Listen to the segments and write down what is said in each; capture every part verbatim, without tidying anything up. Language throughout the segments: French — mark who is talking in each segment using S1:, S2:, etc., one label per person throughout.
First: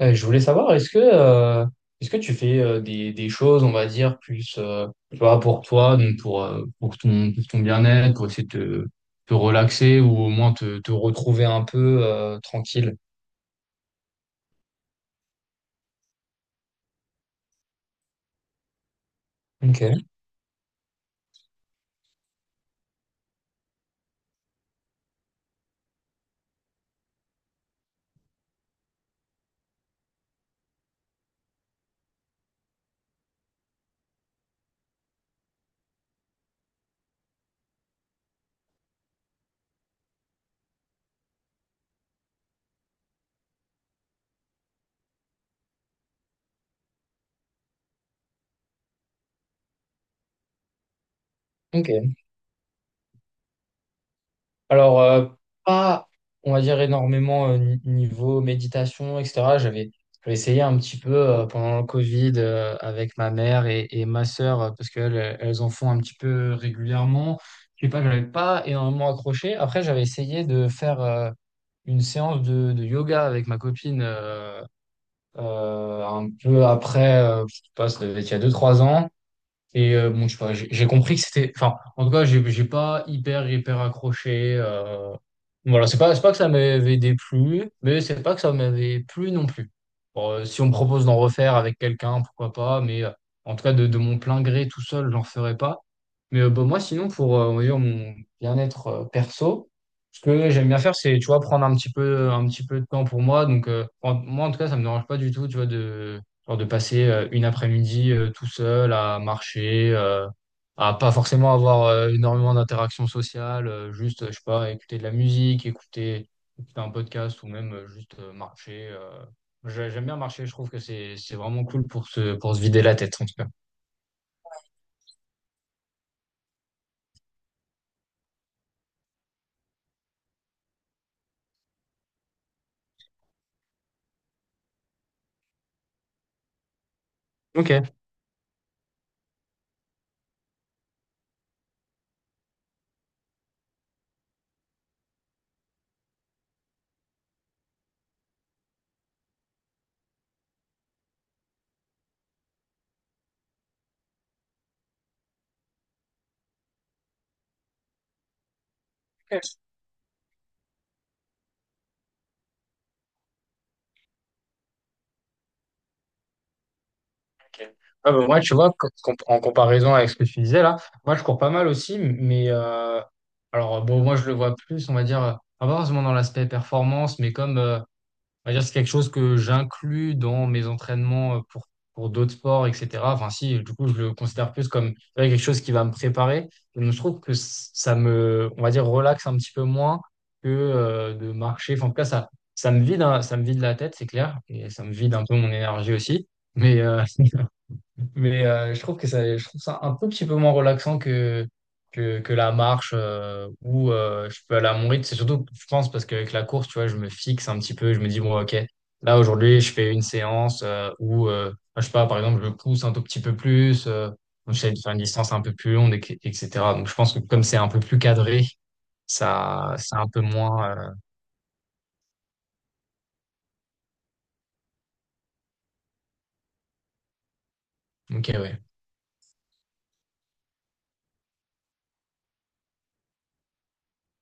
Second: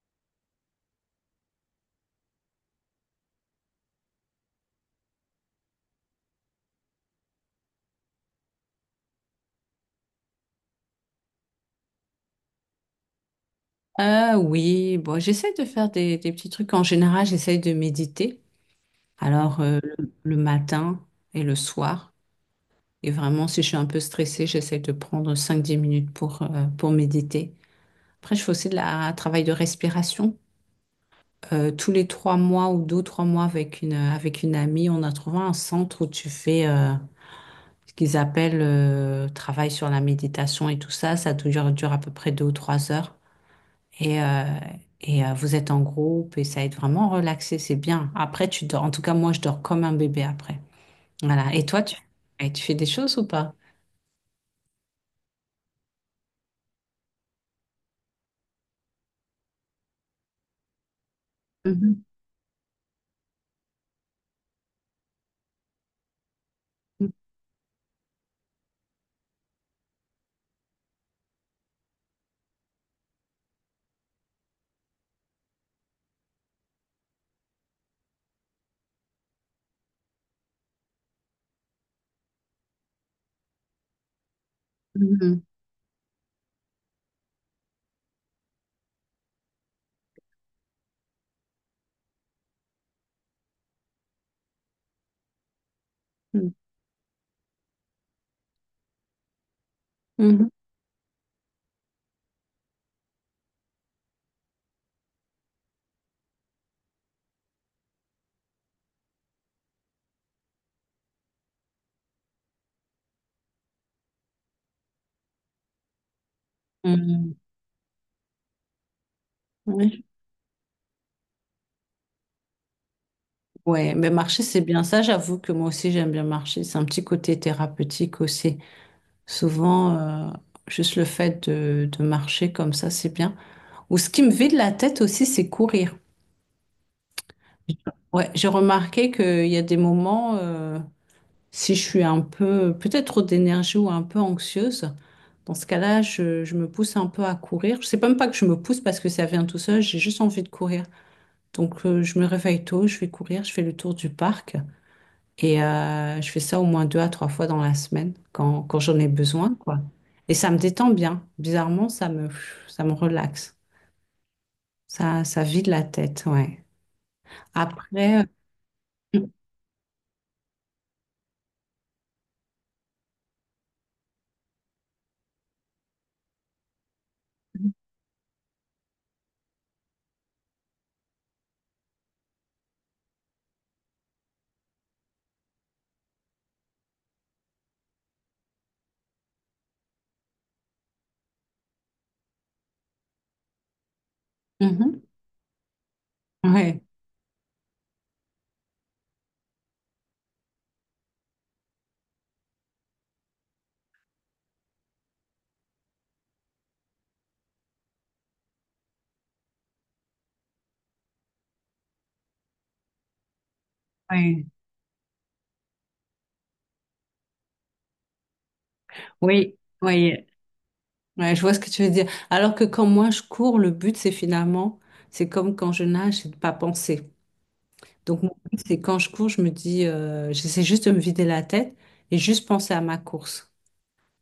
S1: Euh, je voulais savoir, est-ce que, euh, est-ce que tu fais euh, des, des choses, on va dire, plus euh, tu vois, pour toi, donc pour, euh, pour ton, pour ton bien-être, pour essayer de te, te relaxer ou au moins te, te retrouver un peu euh, tranquille?
S2: Ah oui, bon, j'essaie de faire des, des petits trucs. En général, j'essaie de méditer. Alors, euh,
S1: Ok.
S2: le, le matin et le soir. Et vraiment, si je suis un peu stressée, j'essaie de prendre cinq dix minutes pour, euh, pour méditer. Après, je fais aussi de la, un travail de respiration. Euh, tous les trois mois ou deux, trois mois avec une, avec une amie, on a trouvé un centre où tu fais euh, ce qu'ils appellent euh, travail sur la méditation et tout ça. Ça dure, dure à peu près deux ou trois heures. Et, euh, et euh, Vous êtes en groupe et ça aide vraiment à relaxer, c'est bien. Après, tu dors. En tout cas, moi, je dors comme un bébé après. Voilà. Et toi, tu,
S1: Ok.
S2: et tu fais des choses ou pas?
S1: Alors, euh, pas, on va dire, énormément euh, ni- niveau méditation, et cetera. J'avais j'avais essayé un petit peu euh, pendant le
S2: Mhm.
S1: Covid euh, avec ma mère et, et ma sœur, euh, parce qu'elles elles en font un petit peu régulièrement. Je sais pas, j'avais pas énormément accroché. Après, j'avais essayé de faire euh, une séance de, de yoga avec ma copine euh, euh, un peu après, euh, je sais pas, ça devait être il y a deux trois ans. Et euh, bon, je sais pas, j'ai j'ai compris que c'était. Enfin, en tout cas, j'ai j'ai pas hyper, hyper accroché. euh.
S2: Mhm.
S1: Voilà, c'est pas, c'est pas que ça m'avait déplu, mais c'est pas que ça m'avait plu non plus. Bon, euh, si on me propose d'en refaire avec quelqu'un, pourquoi pas, mais euh, en tout cas, de, de mon plein gré tout seul, j'en ferai pas. Mais euh, bah, moi, sinon, pour euh, on va dire, mon bien-être euh, perso, ce
S2: Mhm.
S1: que j'aime bien faire, c'est, tu vois, prendre un petit peu, un petit peu de temps pour moi. Donc, euh, en- moi, en tout cas, ça me dérange pas du tout, tu vois, de, genre de passer euh, une après-midi euh, tout seul à marcher, euh, à pas forcément avoir euh, énormément d'interactions sociales, euh, juste, euh, je sais pas, écouter de la musique, écouter, écouter un
S2: Mhm. Mhm.
S1: podcast ou même euh, juste euh, marcher. euh. J'ai-
S2: Oui.
S1: J'aime bien marcher, je trouve que c'est, c'est vraiment cool pour se, pour se vider la tête, en tout cas.
S2: Ouais, mais marcher, c'est bien. Ça, j'avoue que moi aussi, j'aime bien marcher. C'est un petit côté thérapeutique aussi. Souvent, euh, juste le fait de, de marcher comme ça, c'est bien. Ou ce qui me vide la tête aussi, c'est courir.
S1: Ok.
S2: Ouais, j'ai remarqué qu'il y a des moments, euh, Si je suis un peu, peut-être trop d'énergie ou un peu anxieuse, dans ce cas-là, je, je me pousse un peu à courir. Je sais même pas que je me pousse parce que ça vient tout seul, j'ai juste envie de courir. Donc, euh, je me réveille tôt, je vais courir, je fais le tour du parc et euh, je fais ça au moins deux à trois fois dans la semaine quand, quand j'en ai besoin, quoi. Et ça me détend bien. Bizarrement, ça me, ça me relaxe. Ça, ça vide la tête, ouais.
S1: Ok. Ah
S2: Après,
S1: bah moi, tu vois, co- com-
S2: euh,
S1: en comparaison avec ce que tu disais là, moi je cours pas mal aussi, mais euh, alors bon, moi je le vois plus, on va dire, euh, pas forcément dans l'aspect performance, mais comme euh, on va dire c'est quelque chose que j'inclus dans mes entraînements euh, pour, pour d'autres sports, et cetera. Enfin, si, du coup, je le considère plus comme tu vois, quelque chose qui va me préparer. Et je trouve que c- ça me, on va dire, relaxe un petit peu moins que euh, de marcher. Enfin, en tout cas, ça, ça me vide, hein, ça me vide la tête, c'est clair, et ça me
S2: mhm,
S1: vide un peu mon énergie aussi. Mais,
S2: ouais,
S1: euh, Mais euh, je trouve que ça, je trouve ça un peu petit peu moins relaxant que, que, que la marche euh, où euh, je peux aller à mon rythme. C'est surtout, je pense, parce qu'avec la course, tu vois, je me fixe un petit peu. Je me dis, bon, OK, là, aujourd'hui, je fais une séance euh, où, euh, je sais pas, par exemple, je pousse un tout petit peu plus, euh,
S2: ouais.
S1: j'essaie de faire une distance un peu plus longue, et- etc. Donc, je pense que comme c'est un peu plus cadré,
S2: Oui,
S1: ça, c'est un peu
S2: oui.
S1: moins.
S2: Ouais, je vois ce que tu veux dire. Alors que quand moi je cours, le but c'est finalement, c'est comme quand je nage, c'est de pas penser.
S1: euh,
S2: Donc
S1: OK,
S2: mon
S1: ouais.
S2: but c'est quand je cours, je me dis, euh, j'essaie juste de me vider la tête et juste penser à ma course.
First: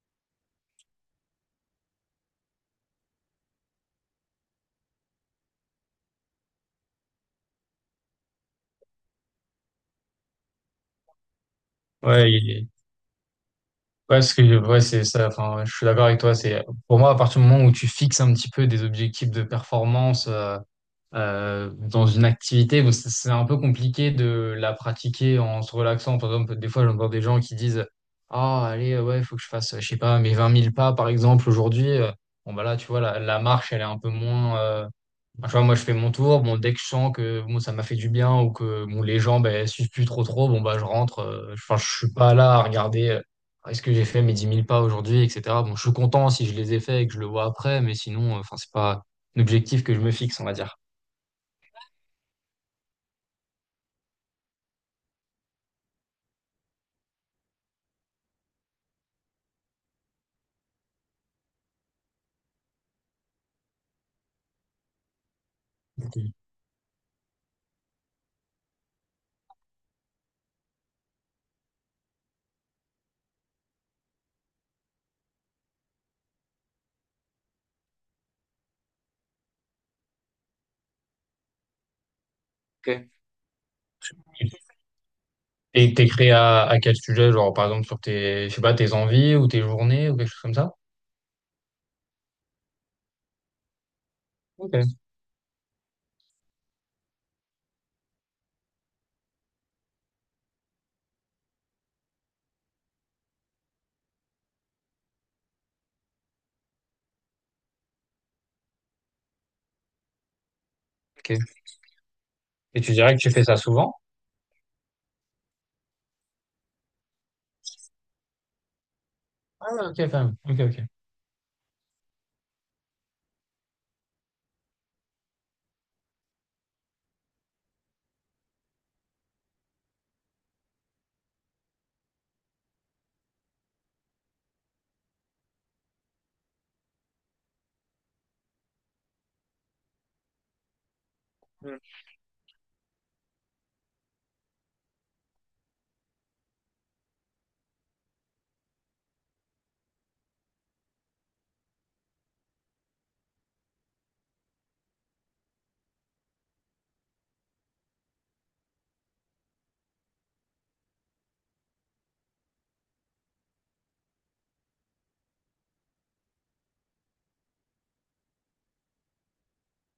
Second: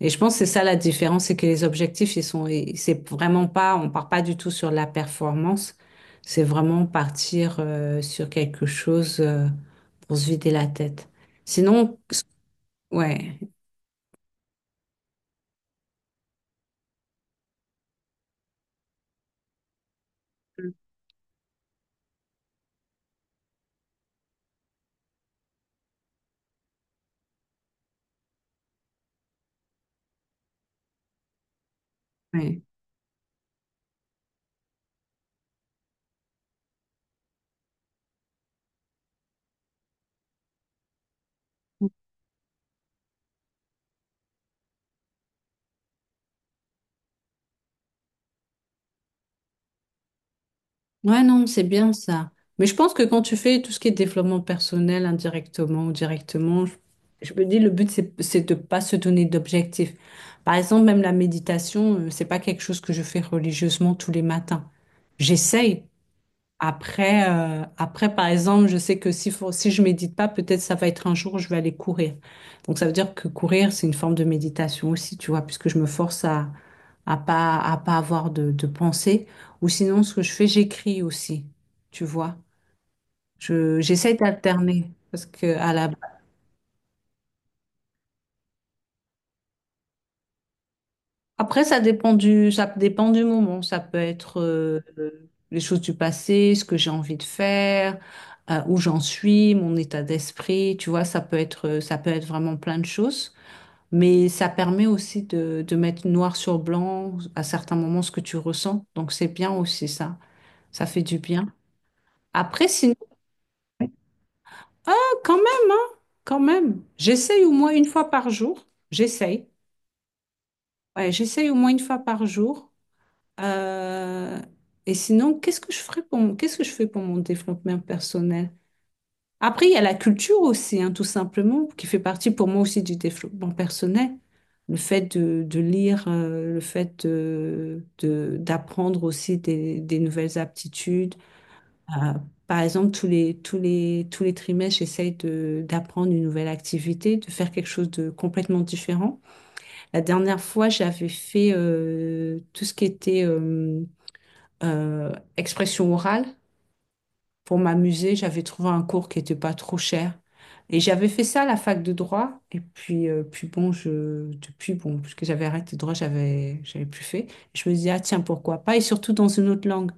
S2: Et je pense que c'est ça la différence, c'est que les objectifs ils sont, et c'est vraiment pas, on part pas du tout sur la performance, c'est vraiment partir euh, sur quelque chose euh, pour se vider la tête. Sinon,
S1: Ouais,
S2: ouais,
S1: ouais, parce que ouais, c'est ça. Enfin, ouais, je suis d'accord avec toi. C'est pour moi à partir du moment où tu fixes un petit peu des objectifs de performance euh, euh, dans une activité, bon, c'est c'est un peu compliqué de la pratiquer en se relaxant. Par exemple, des fois j'entends des gens qui disent, ah allez euh, ouais, faut que je fasse, euh, je sais pas, mes vingt mille pas par exemple aujourd'hui. Euh, Bon
S2: ouais.
S1: bah là, tu vois, la, la marche elle est un peu moins. euh, Enfin, tu vois, moi, je fais mon tour. Bon, dès que je sens que bon, ça m'a fait du bien ou que bon, les gens ben, suivent plus trop trop, bon, bah, je rentre. euh, enfin, je suis pas là à regarder euh, est-ce que j'ai fait mes dix mille pas aujourd'hui, et cetera. Bon, je suis content si je les ai faits et que je le vois après, mais sinon, euh, enfin, c'est pas l'objectif que je me fixe, on va dire.
S2: Ouais, non, c'est bien ça. Mais je pense que quand tu fais tout ce qui est développement personnel indirectement ou directement, je, je me dis le but, c'est, c'est de pas se donner d'objectifs. Par exemple, même la méditation, euh, c'est pas quelque chose que je fais religieusement tous les matins. J'essaye. Après, euh, après, par exemple, je sais que si, faut- si je médite pas, peut-être ça va être un jour où je vais aller courir. Donc ça veut dire que courir, c'est une forme de méditation aussi, tu vois, puisque je me force à, à pas à pas avoir de, de pensée. Ou sinon, ce que je fais, j'écris aussi. Tu vois,
S1: Ok.
S2: je j'essaie d'alterner parce que à la
S1: Et t'es créé à, à quel sujet? Genre, par exemple, sur tes, je sais pas, tes envies ou tes journées ou quelque chose comme ça?
S2: après ça dépend du ça dépend du moment. Ça peut être
S1: Ok,
S2: euh, les choses du passé, ce que j'ai envie de faire, euh, où j'en suis, mon état d'esprit. Tu vois, ça peut être ça peut être vraiment plein de choses. Mais ça permet aussi de, de mettre noir sur blanc à certains moments ce que tu ressens. Donc c'est bien aussi ça. Ça fait du bien.
S1: ok.
S2: Après,
S1: Et
S2: sinon.
S1: tu dirais que tu fais ça souvent?
S2: Ah, quand même, hein, quand même. J'essaye au moins une fois par jour. J'essaye.
S1: Ah, ok, quand même. Ok, ok.
S2: Ouais, j'essaye au moins une fois par jour. Euh, et sinon, qu'est-ce que je ferais pour mon, qu'est-ce que je fais pour mon développement personnel? Après, il y a la culture aussi, hein, tout simplement, qui fait partie pour moi aussi du développement personnel. Le fait de, de lire, euh, le fait de, de- d'apprendre aussi des, des nouvelles aptitudes euh, par exemple, tous les, tous les, tous les trimestres, j'essaye de, d'apprendre une nouvelle activité, de faire quelque chose de complètement différent. La dernière fois, j'avais fait euh, tout ce qui était euh, euh, expression orale pour m'amuser. J'avais trouvé un cours qui n'était pas trop cher. Et j'avais fait ça à la fac de droit. Et puis, euh, puis bon, je, depuis, bon, puisque j'avais arrêté le droit, j'avais, j'avais plus fait. Je me disais, ah tiens, pourquoi pas? Et surtout dans une autre langue.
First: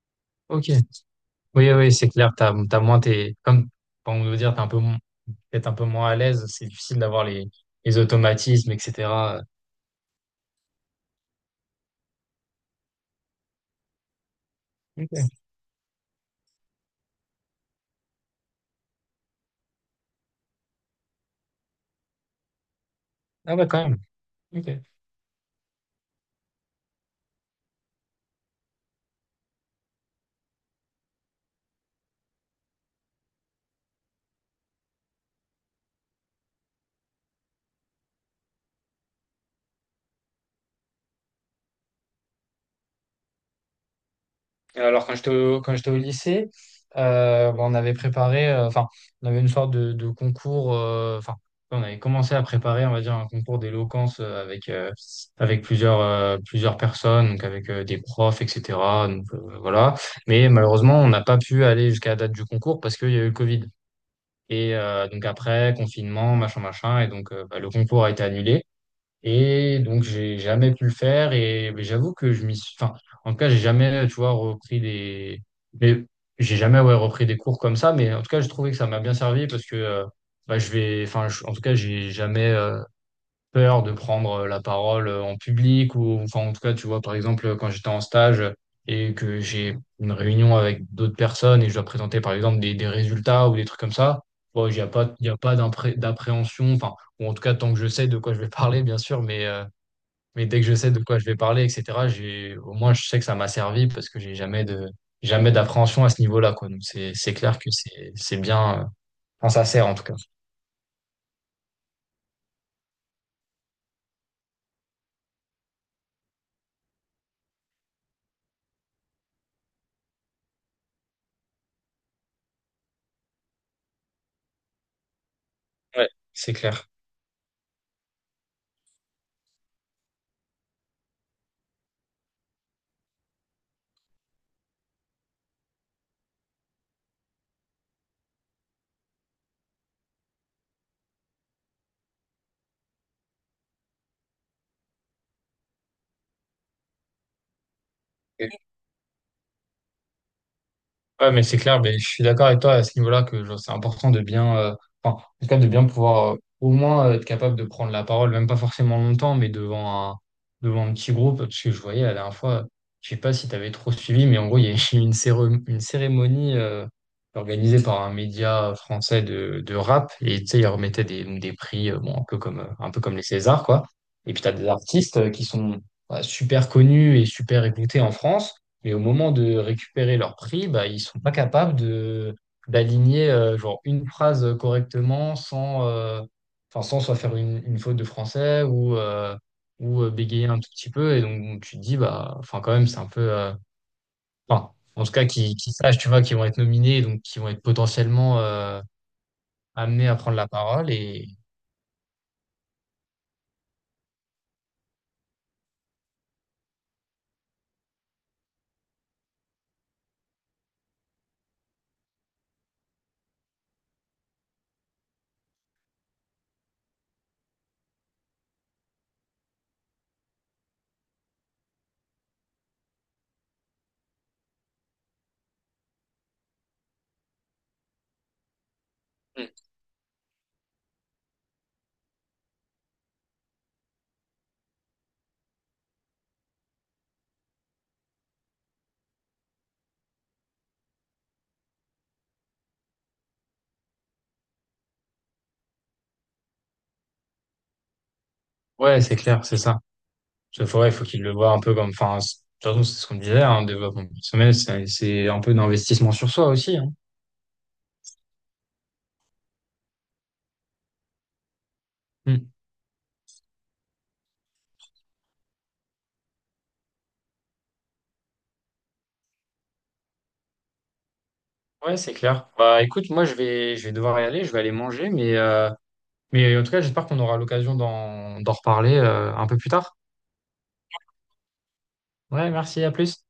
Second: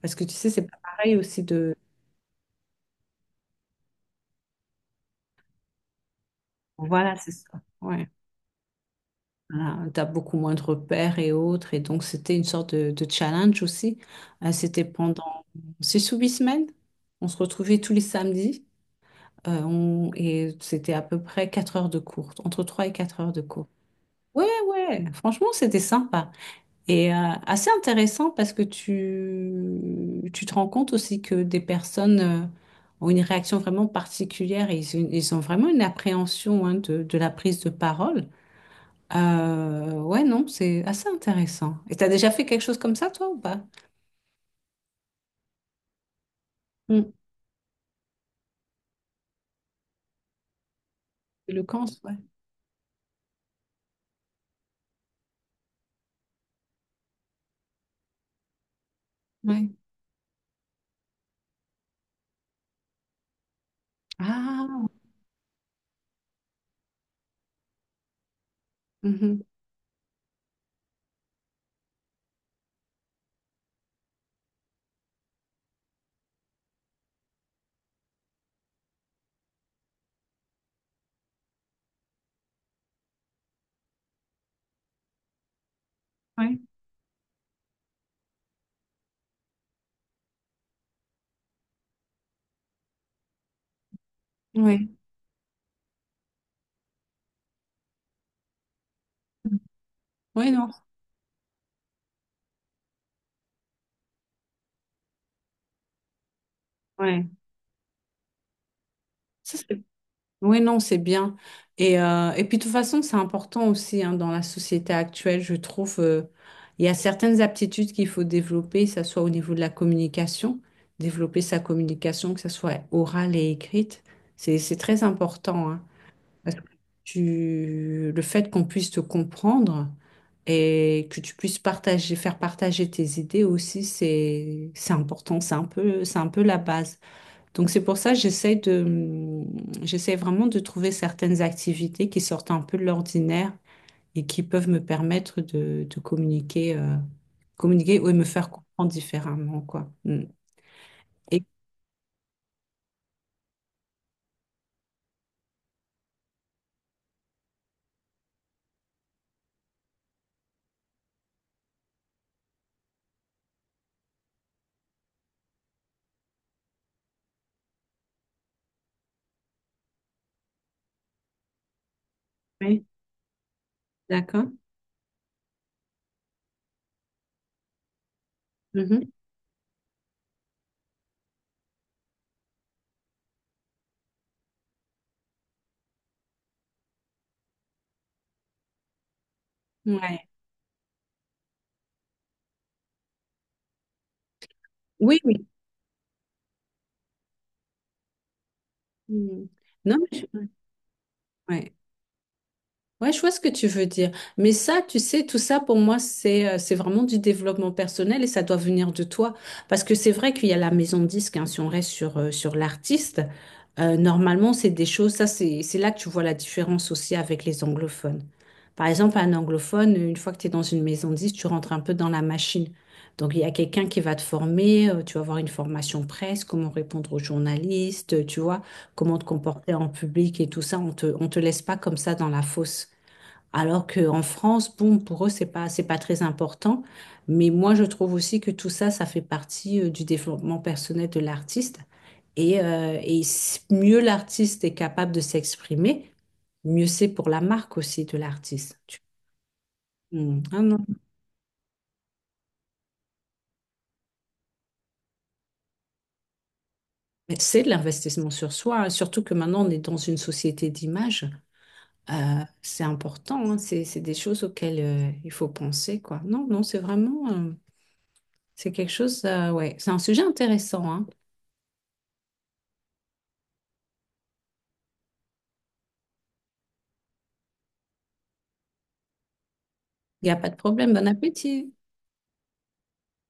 S2: Parce que tu sais, c'est
S1: Ok.
S2: pas pareil aussi
S1: Oui,
S2: de...
S1: oui, c'est clair, t'as, t'as moins tes, comme, pour vous dire, t'es un peu, mo- peut-être un peu moins à l'aise, c'est difficile
S2: Voilà,
S1: d'avoir
S2: c'est ça.
S1: les, les
S2: Ouais.
S1: automatismes, et cetera.
S2: Voilà, t'as beaucoup moins de repères et autres. Et donc, c'était une sorte de, de challenge aussi. Euh, c'était
S1: Ok.
S2: pendant six ou huit semaines. On se retrouvait tous les samedis. Euh, on- et c'était à peu près quatre heures de cours, entre trois et quatre heures de
S1: Ah
S2: cours.
S1: ouais, quand même.
S2: Ouais,
S1: Ok.
S2: ouais, franchement, c'était sympa. Et euh, Assez intéressant parce que tu, tu te rends compte aussi que des personnes euh, ont une réaction vraiment particulière et ils, ils ont vraiment une appréhension hein, de de la prise de parole. Euh, ouais, non, c'est assez intéressant. Et t'as déjà fait quelque chose comme ça, toi, ou pas?
S1: Et Alors, quand j'étais au, quand j'étais au lycée,
S2: Mm.
S1: euh, bon, on avait préparé, euh, enfin, on avait une sorte de, de concours, euh, enfin,
S2: Le
S1: on
S2: cancer,
S1: avait
S2: ouais.
S1: commencé à préparer, on va dire, un concours d'éloquence euh, avec, euh, avec plusieurs, euh, plusieurs personnes, donc avec euh, des profs, et cetera. Donc, euh,
S2: Ouais.
S1: voilà. Mais malheureusement, on n'a pas pu aller jusqu'à la date du concours parce qu'il y a eu le Covid. Et
S2: Ah,
S1: euh, donc après, confinement, machin, machin, et donc euh, bah, le concours a été annulé.
S2: mhm.
S1: Et donc j'ai jamais pu le faire. Et mais j'avoue que je m'y suis. Enfin, en tout cas, j'ai jamais, tu vois, repris des. Mais j'ai jamais ouais, repris des cours comme ça. Mais en tout cas, j'ai trouvé que ça m'a bien servi parce que euh, bah, je vais. Enfin, je- en tout cas, j'ai jamais. euh, peur de prendre euh, la parole euh, en public ou enfin en
S2: Ouais.
S1: tout cas tu vois par exemple quand j'étais en stage et que j'ai une réunion avec d'autres personnes et je dois présenter par exemple des, des résultats ou des trucs comme ça bon il n'y a
S2: Ouais.
S1: pas il y a pas d'appré- d'appréhension enfin ou en tout cas tant que je sais de quoi je vais parler bien sûr mais euh, mais
S2: Oui,
S1: dès que
S2: non.
S1: je sais de quoi je vais parler etc j'ai au moins je sais que ça m'a servi parce que j'ai jamais de jamais d'appréhension à ce niveau-là quoi donc c'est
S2: Ouais.
S1: c'est clair que c'est c'est bien euh, enfin
S2: Ça,
S1: ça
S2: c'est-
S1: sert en tout cas
S2: Oui, non, c'est bien. Et, euh, et puis, de toute façon, c'est important aussi hein, dans la société actuelle, je trouve. Euh, il y a certaines aptitudes qu'il faut développer, que ce soit au niveau de la communication, développer sa communication, que ce soit orale et écrite. C'est, c'est très important. Hein.
S1: ouais c'est
S2: Parce que
S1: clair.
S2: tu, le fait qu'on puisse te comprendre et que tu puisses partager, faire partager tes idées aussi, c'est, c'est important. C'est un peu, c'est un peu la base. Donc c'est pour ça que j'essaie de, j'essaie vraiment de trouver certaines activités qui sortent un peu de l'ordinaire et qui peuvent me permettre de, de communiquer, euh, communiquer ou me faire comprendre différemment, quoi. Mm.
S1: Ouais, mais
S2: Et,
S1: c'est clair, mais je suis d'accord avec toi à ce niveau-là que genre, c'est important de bien, euh, enfin, en tout cas, de bien pouvoir euh, au moins euh, être capable de prendre la parole, même pas forcément longtemps, mais devant un, devant un petit groupe, parce que je voyais la dernière fois, je sais pas si tu avais trop suivi, mais en gros, il y a eu une, céré- une cérémonie euh, organisée par un média français de, de rap, et tu sais, ils remettaient des, des prix, euh, bon, un peu comme, euh,
S2: oui,
S1: un peu comme les Césars, quoi. Et puis, tu
S2: d'accord.
S1: as des artistes euh, qui sont bah, super connus et super écoutés en France mais au moment de récupérer leur prix, bah, ils sont pas capables de d'aligner euh, genre une phrase correctement sans, euh, enfin, sans soit faire une, une faute de français ou, euh,
S2: Mhm.
S1: ou euh,
S2: Ouais.
S1: bégayer un tout petit peu. Et donc, tu te dis, bah, enfin, quand même, c'est un peu. euh, enfin, en tout
S2: Oui,
S1: cas,
S2: oui.
S1: qui, qui sachent, tu vois, qui vont être nominés, donc qui vont être potentiellement euh,
S2: Mm. Non,
S1: amenés à
S2: mais je-
S1: prendre la parole. Et
S2: ouais. Ouais, je vois ce que tu veux dire. Mais ça, tu sais, tout ça pour moi, c'est euh, c'est vraiment du développement personnel et ça doit venir de toi. Parce que c'est vrai qu'il y a la maison de disque, hein, si on reste sur, euh, sur l'artiste, euh, normalement, c'est des choses, ça, c'est c'est là que tu vois la différence aussi avec les anglophones. Par exemple, un anglophone, une fois que tu es dans une maison de disque, tu rentres un peu dans la machine. Donc, il y a quelqu'un qui va te former, euh, tu vas avoir une formation presse, comment répondre aux journalistes, tu vois, comment te
S1: Mm.
S2: comporter en public et tout ça. On te, on te laisse pas comme ça dans la fosse. Alors qu'en France, bon, pour eux, c'est pas, c'est pas, très important. Mais moi, je trouve aussi que tout ça, ça fait partie euh, du développement personnel de l'artiste. Et, euh, et s- mieux l'artiste est capable de s'exprimer, mieux c'est pour la marque aussi de l'artiste. Tu-
S1: Ouais, c'est clair, c'est ça.
S2: Hmm. Ah
S1: Il faut,
S2: non.
S1: ouais, faut qu'ils le voient un peu comme. Enfin, c'est- de toute façon, c'est ce qu'on disait, hein, développement personnel, c'est c'est un peu d'investissement sur soi aussi. Hein.
S2: Mais c'est de l'investissement sur soi, hein. Surtout que maintenant, on est dans une société d'image. Euh,
S1: Mm.
S2: c'est important, hein. C'est, c'est des choses auxquelles euh, il faut penser, quoi. Non, non, c'est vraiment, euh, c'est quelque chose, euh, ouais, c'est un sujet intéressant, hein.
S1: Ouais, c'est clair. Bah écoute, moi je vais je vais devoir y aller, je vais aller manger, mais euh, mais en tout cas j'espère qu'on aura l'occasion d'en d'en reparler euh, un peu plus tard.
S2: Il n'y a pas de problème. Bon appétit.
S1: Ouais, merci, à plus.